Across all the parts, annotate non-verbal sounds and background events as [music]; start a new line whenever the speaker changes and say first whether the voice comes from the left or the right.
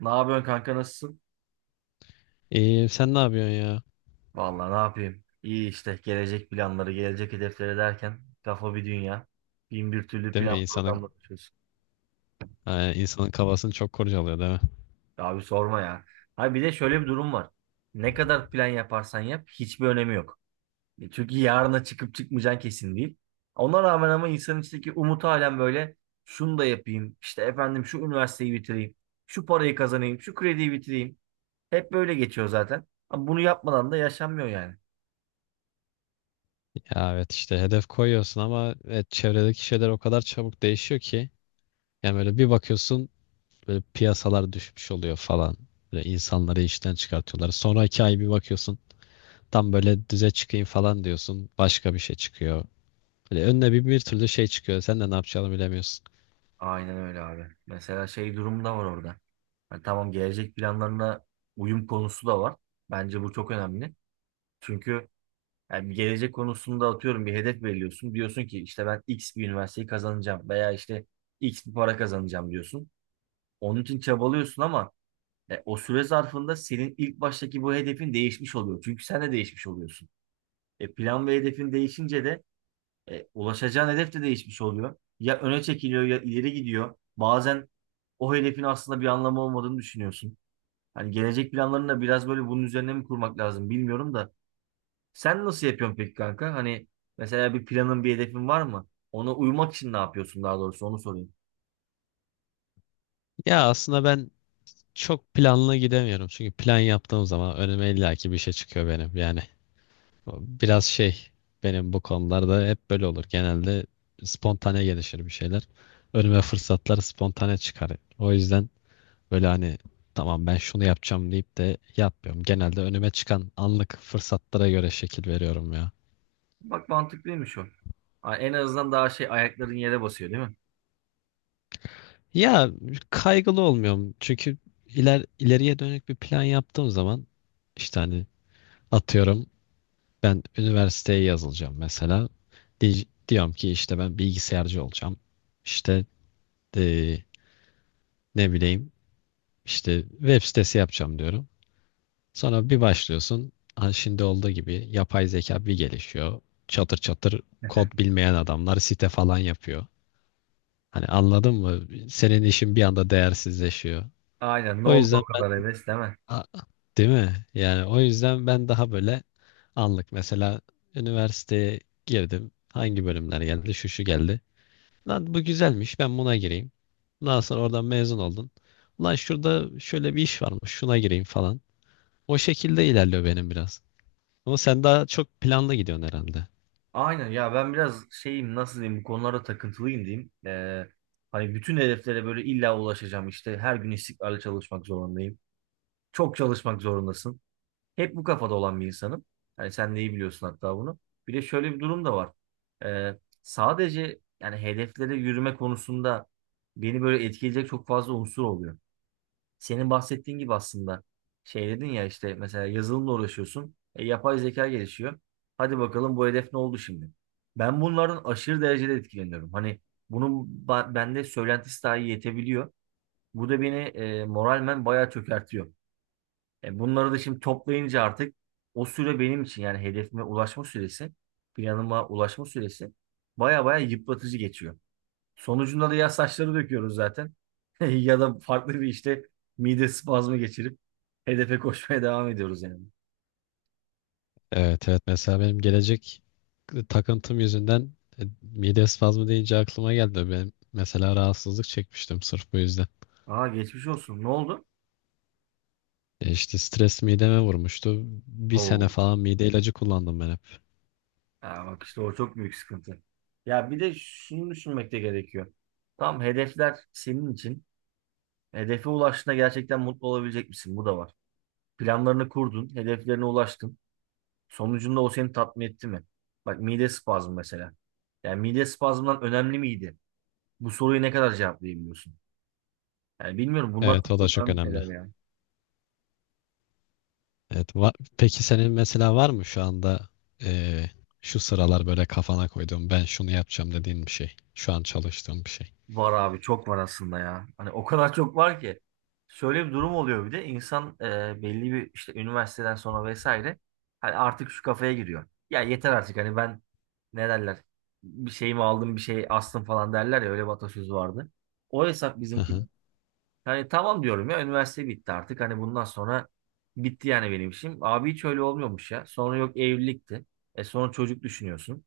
right: Ne yapıyorsun kanka nasılsın?
left: İyi, sen ne yapıyorsun ya?
right: Vallahi ne yapayım? İyi işte gelecek planları, gelecek hedefleri derken kafa bir dünya. Bin bir türlü
left: Değil mi?
right: plan programla çalışıyorsun.
left: İnsanın kafasını çok kurcalıyor değil mi?
right: Abi sorma ya. Abi bir de şöyle bir durum var. Ne kadar plan yaparsan yap hiçbir önemi yok. Çünkü yarına çıkıp çıkmayacağın kesin değil. Ona rağmen ama insanın içindeki umut halen böyle şunu da yapayım. İşte efendim şu üniversiteyi bitireyim. Şu parayı kazanayım. Şu krediyi bitireyim. Hep böyle geçiyor zaten. Ama bunu yapmadan da yaşanmıyor yani.
left: Ya evet işte hedef koyuyorsun ama evet, çevredeki şeyler o kadar çabuk değişiyor ki. Yani böyle bir bakıyorsun, böyle piyasalar düşmüş oluyor falan. Böyle insanları işten çıkartıyorlar. Sonraki ay bir bakıyorsun, tam böyle düze çıkayım falan diyorsun. Başka bir şey çıkıyor. Böyle önüne bir türlü şey çıkıyor. Sen de ne yapacağını bilemiyorsun.
right: Aynen öyle abi. Mesela şey durumu da var orada. Hani tamam gelecek planlarına uyum konusu da var. Bence bu çok önemli. Çünkü yani bir gelecek konusunda atıyorum bir hedef belirliyorsun. Diyorsun ki işte ben X bir üniversiteyi kazanacağım veya işte X bir para kazanacağım diyorsun. Onun için çabalıyorsun ama o süre zarfında senin ilk baştaki bu hedefin değişmiş oluyor. Çünkü sen de değişmiş oluyorsun. Plan ve hedefin değişince de ulaşacağın hedef de değişmiş oluyor. Ya öne çekiliyor ya ileri gidiyor. Bazen o hedefin aslında bir anlamı olmadığını düşünüyorsun. Hani gelecek planlarını da biraz böyle bunun üzerine mi kurmak lazım bilmiyorum da. Sen nasıl yapıyorsun peki kanka? Hani mesela bir planın bir hedefin var mı? Ona uymak için ne yapıyorsun daha doğrusu onu sorayım.
left: Ya aslında ben çok planlı gidemiyorum. Çünkü plan yaptığım zaman önüme illaki bir şey çıkıyor benim yani. Biraz şey, benim bu konularda hep böyle olur. Genelde spontane gelişir bir şeyler. Önüme fırsatlar spontane çıkar. O yüzden böyle hani, tamam ben şunu yapacağım deyip de yapmıyorum. Genelde önüme çıkan anlık fırsatlara göre şekil veriyorum ya.
right: Bak mantıklıymış o. Ha, en azından daha şey ayakların yere basıyor değil mi?
left: Ya kaygılı olmuyorum. Çünkü ileriye dönük bir plan yaptığım zaman işte hani, atıyorum, ben üniversiteye yazılacağım mesela. Diyorum ki işte ben bilgisayarcı olacağım. İşte e, ne bileyim, işte web sitesi yapacağım diyorum. Sonra bir başlıyorsun. Hani şimdi olduğu gibi yapay zeka bir gelişiyor. Çatır çatır kod bilmeyen adamlar site falan yapıyor. Hani anladın mı? Senin işin bir anda değersizleşiyor.
right: Aynen ne
left: O
right: oldu
left: yüzden
right: o
left: ben
right: kadar heves değil mi?
left: A- değil mi? Yani o yüzden ben daha böyle anlık, mesela üniversiteye girdim. Hangi bölümler geldi? Şu şu geldi. Lan bu güzelmiş, ben buna gireyim. Daha sonra oradan mezun oldun. Lan şurada şöyle bir iş varmış, şuna gireyim falan. O şekilde ilerliyor benim biraz. Ama sen daha çok planlı gidiyorsun herhalde.
right: Aynen ya ben biraz şeyim nasıl diyeyim bu konulara takıntılıyım diyeyim. Hani bütün hedeflere böyle illa ulaşacağım işte her gün istikrarlı çalışmak zorundayım. Çok çalışmak zorundasın. Hep bu kafada olan bir insanım. Hani sen neyi biliyorsun hatta bunu. Bir de şöyle bir durum da var. Sadece yani hedeflere yürüme konusunda beni böyle etkileyecek çok fazla unsur oluyor. Senin bahsettiğin gibi aslında şey dedin ya işte mesela yazılımla uğraşıyorsun. Yapay zeka gelişiyor. Hadi bakalım bu hedef ne oldu şimdi? Ben bunlardan aşırı derecede etkileniyorum. Hani bunun bende söylentisi dahi yetebiliyor. Bu da beni moralmen bayağı çökertiyor. Bunları da şimdi toplayınca artık o süre benim için yani hedefime ulaşma süresi, planıma ulaşma süresi baya baya yıpratıcı geçiyor. Sonucunda da ya saçları döküyoruz zaten [laughs] ya da farklı bir işte mide spazmı geçirip hedefe koşmaya devam ediyoruz yani.
left: Evet, evet, mesela benim gelecek takıntım yüzünden, mide spazmı deyince aklıma geldi. Ben mesela rahatsızlık çekmiştim sırf bu yüzden.
right: Aa geçmiş olsun. Ne oldu?
left: E işte stres mideme vurmuştu. Bir sene
right: Oo.
left: falan mide ilacı kullandım ben hep.
right: Aa, bak işte o çok büyük sıkıntı. Ya bir de şunu düşünmek de gerekiyor. Tam hedefler senin için. Hedefe ulaştığında gerçekten mutlu olabilecek misin? Bu da var. Planlarını kurdun, hedeflerine ulaştın. Sonucunda o seni tatmin etti mi? Bak mide spazmı mesela. Yani mide spazmından önemli miydi? Bu soruyu ne kadar cevaplayabiliyorsun? Yani bilmiyorum bunlar
left: Evet,
right: çok
left: o da
right: çok
left: çok
right: önemli
left: önemli.
right: şeyler ya.
left: Evet. Peki senin mesela var mı şu anda, eee, şu sıralar böyle kafana koyduğum ben şunu yapacağım dediğin bir şey? Şu an çalıştığım bir şey.
right: Var abi çok var aslında ya. Hani o kadar çok var ki. Şöyle bir durum oluyor bir de insan belli bir işte üniversiteden sonra vesaire hani artık şu kafaya giriyor. Ya yeter artık hani ben ne derler bir şeyimi aldım bir şey astım falan derler ya öyle bir atasözü vardı. O hesap
left: Hı
right: bizimki.
left: hı.
right: Hani tamam diyorum ya üniversite bitti artık hani bundan sonra bitti yani benim işim. Abi hiç öyle olmuyormuş ya. Sonra yok evlilikti. Sonra çocuk düşünüyorsun.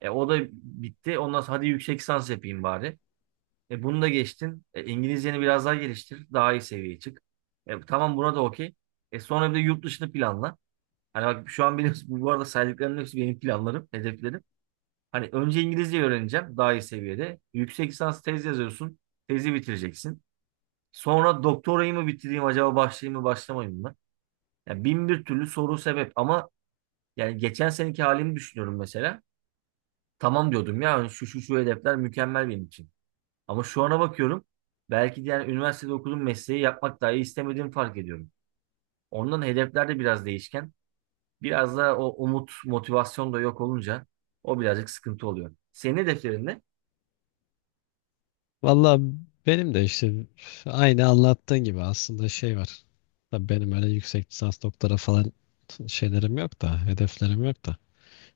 right: O da bitti. Ondan sonra hadi yüksek lisans yapayım bari. Bunu da geçtin. İngilizceni biraz daha geliştir. Daha iyi seviyeye çık. Tamam buna da okey. Sonra bir de yurt dışını planla. Hani bak şu an benim [laughs] bu arada saydıklarımın hepsi benim planlarım, hedeflerim. Hani önce İngilizce öğreneceğim daha iyi seviyede. Yüksek lisans tez yazıyorsun. Tezi bitireceksin. Sonra doktorayı mı bitireyim acaba başlayayım mı başlamayayım mı? Yani bin bir türlü soru sebep ama yani geçen seneki halimi düşünüyorum mesela. Tamam diyordum ya hani şu şu şu hedefler mükemmel benim için. Ama şu ana bakıyorum belki de yani üniversitede okuduğum mesleği yapmak dahi istemediğimi fark ediyorum. Ondan hedefler de biraz değişken. Biraz da o umut, motivasyon da yok olunca o birazcık sıkıntı oluyor. Senin hedeflerin ne?
left: Valla benim de işte aynı anlattığın gibi aslında şey var. Tabii benim öyle yüksek lisans doktora falan şeylerim yok da, hedeflerim yok da.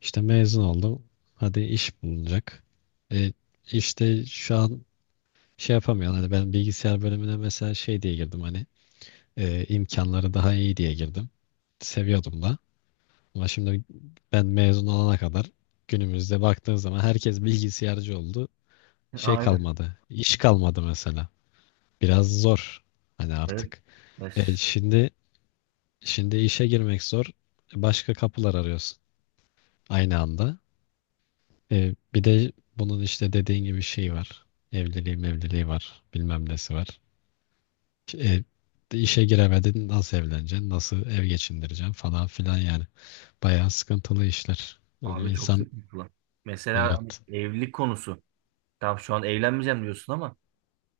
left: İşte mezun oldum. Hadi iş bulunacak. E, işte şu an şey yapamıyorum. Hani ben bilgisayar bölümüne mesela şey diye girdim hani. E, imkanları daha iyi diye girdim. Seviyordum da. Ama şimdi ben mezun olana kadar günümüzde baktığın zaman herkes bilgisayarcı oldu.
right: [laughs]
left: Şey
right: Aynen.
left: kalmadı. İş kalmadı mesela. Biraz zor. Hani
right: Evet.
left: artık. E,
right: Mes-
left: şimdi işe girmek zor. Başka kapılar arıyorsun aynı anda. E, bir de bunun işte dediğin gibi şey var. Evliliği mevliliği var. Bilmem nesi var. E, işe giremedin, nasıl evleneceksin? Nasıl ev geçindireceksin falan filan yani. Bayağı sıkıntılı işler. Böyle
right: Abi çok
left: insan
right: sıkıntı lan. Mesela hani
left: evet.
right: evlilik konusu. Tam şu an evlenmeyeceğim diyorsun ama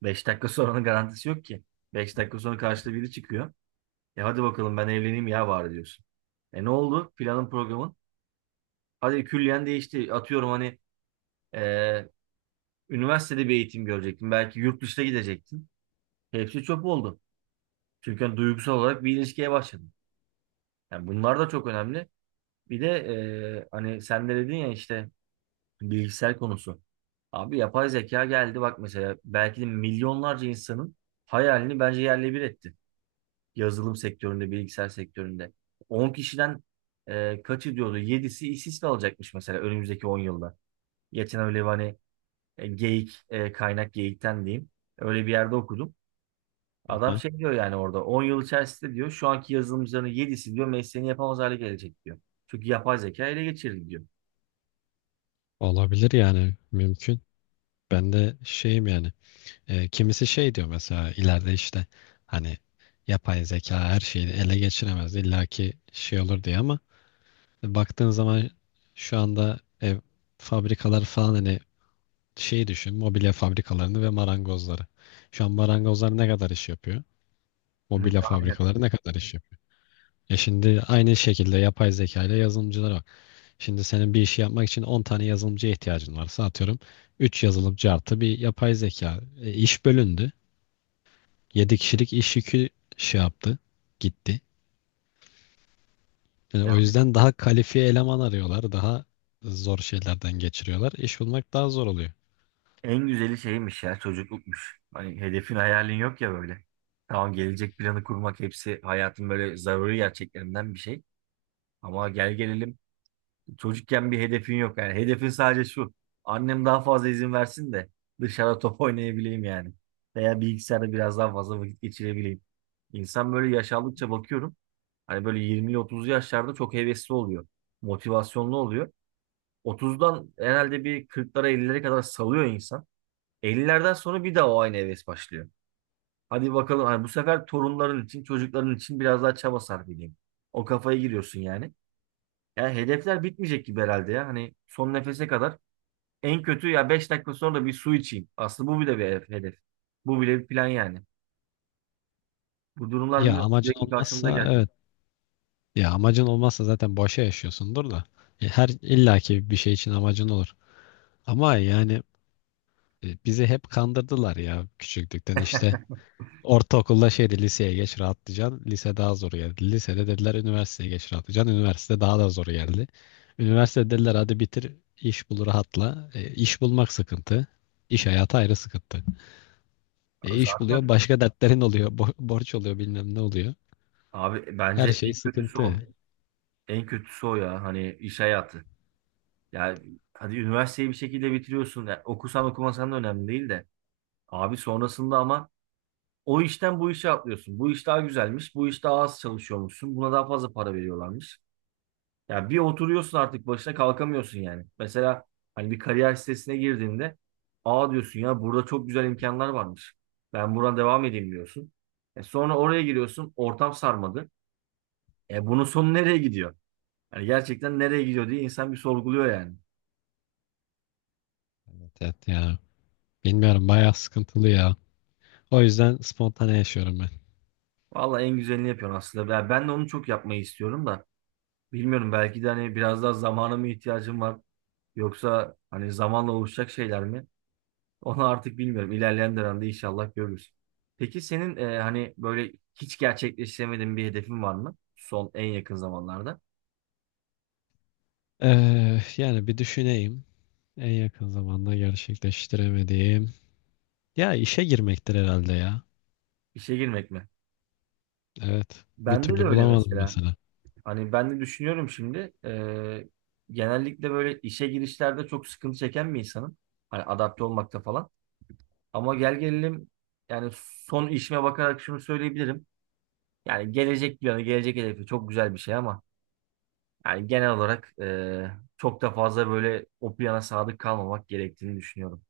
right: 5 dakika sonranın garantisi yok ki. 5 dakika sonra karşıda biri çıkıyor. Hadi bakalım ben evleneyim ya bari diyorsun. Ne oldu? Planın programın. Hadi külliyen değişti. Atıyorum hani Ee, üniversitede bir eğitim görecektin. Belki yurt dışına gidecektin. Hepsi çöp oldu. Çünkü hani duygusal olarak bir ilişkiye başladın. Yani bunlar da çok önemli. Bir de hani sen de dedin ya işte bilgisayar konusu. Abi yapay zeka geldi bak mesela belki de milyonlarca insanın hayalini bence yerle bir etti. Yazılım sektöründe, bilgisayar sektöründe. 10 kişiden kaçı diyordu? 7'si işsiz kalacakmış mesela önümüzdeki 10 yılda. Geçen öyle bir hani Geyik, kaynak geyikten diyeyim. Öyle bir yerde okudum. Adam
left: Aha.
right: şey diyor yani orada 10 yıl içerisinde diyor şu anki yazılımcıların yedisi diyor mesleğini yapamaz hale gelecek diyor. Çünkü yapay zeka ele geçirdi diyor.
left: Olabilir yani, mümkün. Ben de şeyim yani. E, kimisi şey diyor mesela, ileride işte hani yapay zeka her şeyi ele geçiremez. Illaki şey olur diye ama baktığın zaman şu anda ev, fabrikalar falan, hani şey düşün, mobilya fabrikalarını ve marangozları. Şu an marangozlar ne kadar iş yapıyor?
right: Hı.
left: Mobilya
right: Aynen.
left: fabrikaları ne kadar iş yapıyor? E şimdi aynı şekilde yapay zeka ile yazılımcılar var. Şimdi senin bir işi yapmak için 10 tane yazılımcıya ihtiyacın varsa, atıyorum, 3 yazılımcı artı bir yapay zeka. E, iş bölündü. Yedi kişilik iş yükü şey yaptı. Gitti. Yani
right: Ya
left: o yüzden daha kalifiye eleman arıyorlar. Daha zor şeylerden geçiriyorlar. İş bulmak daha zor oluyor.
right: en güzeli şeymiş ya çocuklukmuş. Hani hedefin hayalin yok ya böyle. Tamam gelecek planı kurmak hepsi hayatın böyle zaruri gerçeklerinden bir şey. Ama gel gelelim çocukken bir hedefin yok yani. Hedefin sadece şu. Annem daha fazla izin versin de dışarıda top oynayabileyim yani. Veya bilgisayarda biraz daha fazla vakit geçirebileyim. İnsan böyle yaş aldıkça bakıyorum. Hani böyle 20'li 30'lu yaşlarda çok hevesli oluyor. Motivasyonlu oluyor. 30'dan herhalde bir 40'lara 50'lere kadar salıyor insan. 50'lerden sonra bir daha o aynı heves başlıyor. Hadi bakalım hani bu sefer torunların için, çocukların için biraz daha çaba sarf edeyim. O kafaya giriyorsun yani. Yani hedefler bitmeyecek gibi herhalde ya. Hani son nefese kadar en kötü ya 5 dakika sonra da bir su içeyim. Aslında bu bile bir hedef. Hedef. Bu bile bir plan yani. Bu durumlar
left: Ya
right: bilmiyorum
left: amacın
right: sürekli karşımıza
left: olmazsa
right: gelecek.
left: evet. Ya amacın olmazsa zaten boşa yaşıyorsundur da. E, her illaki bir şey için amacın olur. Ama yani, bizi hep kandırdılar ya, küçüklükten işte, ortaokulda şeydi, liseye geç rahatlayacaksın. Lise daha zor geldi. Lisede dediler üniversiteye geç rahatlayacaksın. Üniversite daha da zor geldi. Üniversitede dediler hadi bitir, iş bul, rahatla. E, iş bulmak sıkıntı. İş hayatı ayrı sıkıntı. E, iş buluyor,
right: Zaten
left: başka dertlerin oluyor. Borç oluyor, bilmem ne oluyor.
right: abi
left: Her
right: bence
left: şey
right: en kötüsü o.
left: sıkıntı.
right: En kötüsü o ya hani iş hayatı. Yani hadi üniversiteyi bir şekilde bitiriyorsun. Yani okusan okumasan da önemli değil de. Abi sonrasında ama o işten bu işe atlıyorsun. Bu iş daha güzelmiş. Bu iş daha az çalışıyormuşsun. Buna daha fazla para veriyorlarmış. Ya bir oturuyorsun artık başına kalkamıyorsun yani. Mesela hani bir kariyer sitesine girdiğinde aa diyorsun ya burada çok güzel imkanlar varmış. Ben buradan devam edeyim diyorsun. Sonra oraya giriyorsun ortam sarmadı. Bunun sonu nereye gidiyor? Yani gerçekten nereye gidiyor diye insan bir sorguluyor yani.
left: Evet, evet ya. Bilmiyorum, bayağı sıkıntılı ya. O yüzden spontane yaşıyorum ben.
right: Vallahi en güzelini yapıyorsun aslında. Ben de onu çok yapmayı istiyorum da. Bilmiyorum belki de hani biraz daha zamana mı ihtiyacım var? Yoksa hani zamanla oluşacak şeyler mi? Onu artık bilmiyorum. İlerleyen dönemde inşallah görürüz. Peki senin hani böyle hiç gerçekleştiremediğin bir hedefin var mı? Son en yakın zamanlarda.
left: Yani bir düşüneyim. En yakın zamanda gerçekleştiremediğim. Ya işe girmektir herhalde ya.
right: İşe girmek mi?
left: Evet. Bir
right: Bende de
left: türlü
right: öyle
left: bulamadım
right: mesela.
left: mesela.
right: Hani ben de düşünüyorum şimdi. Genellikle böyle işe girişlerde çok sıkıntı çeken bir insanım. Hani adapte olmakta falan. Ama gel gelelim yani son işime bakarak şunu söyleyebilirim. Yani gelecek planı, gelecek hedefi çok güzel bir şey ama yani genel olarak çok da fazla böyle o plana sadık kalmamak gerektiğini düşünüyorum.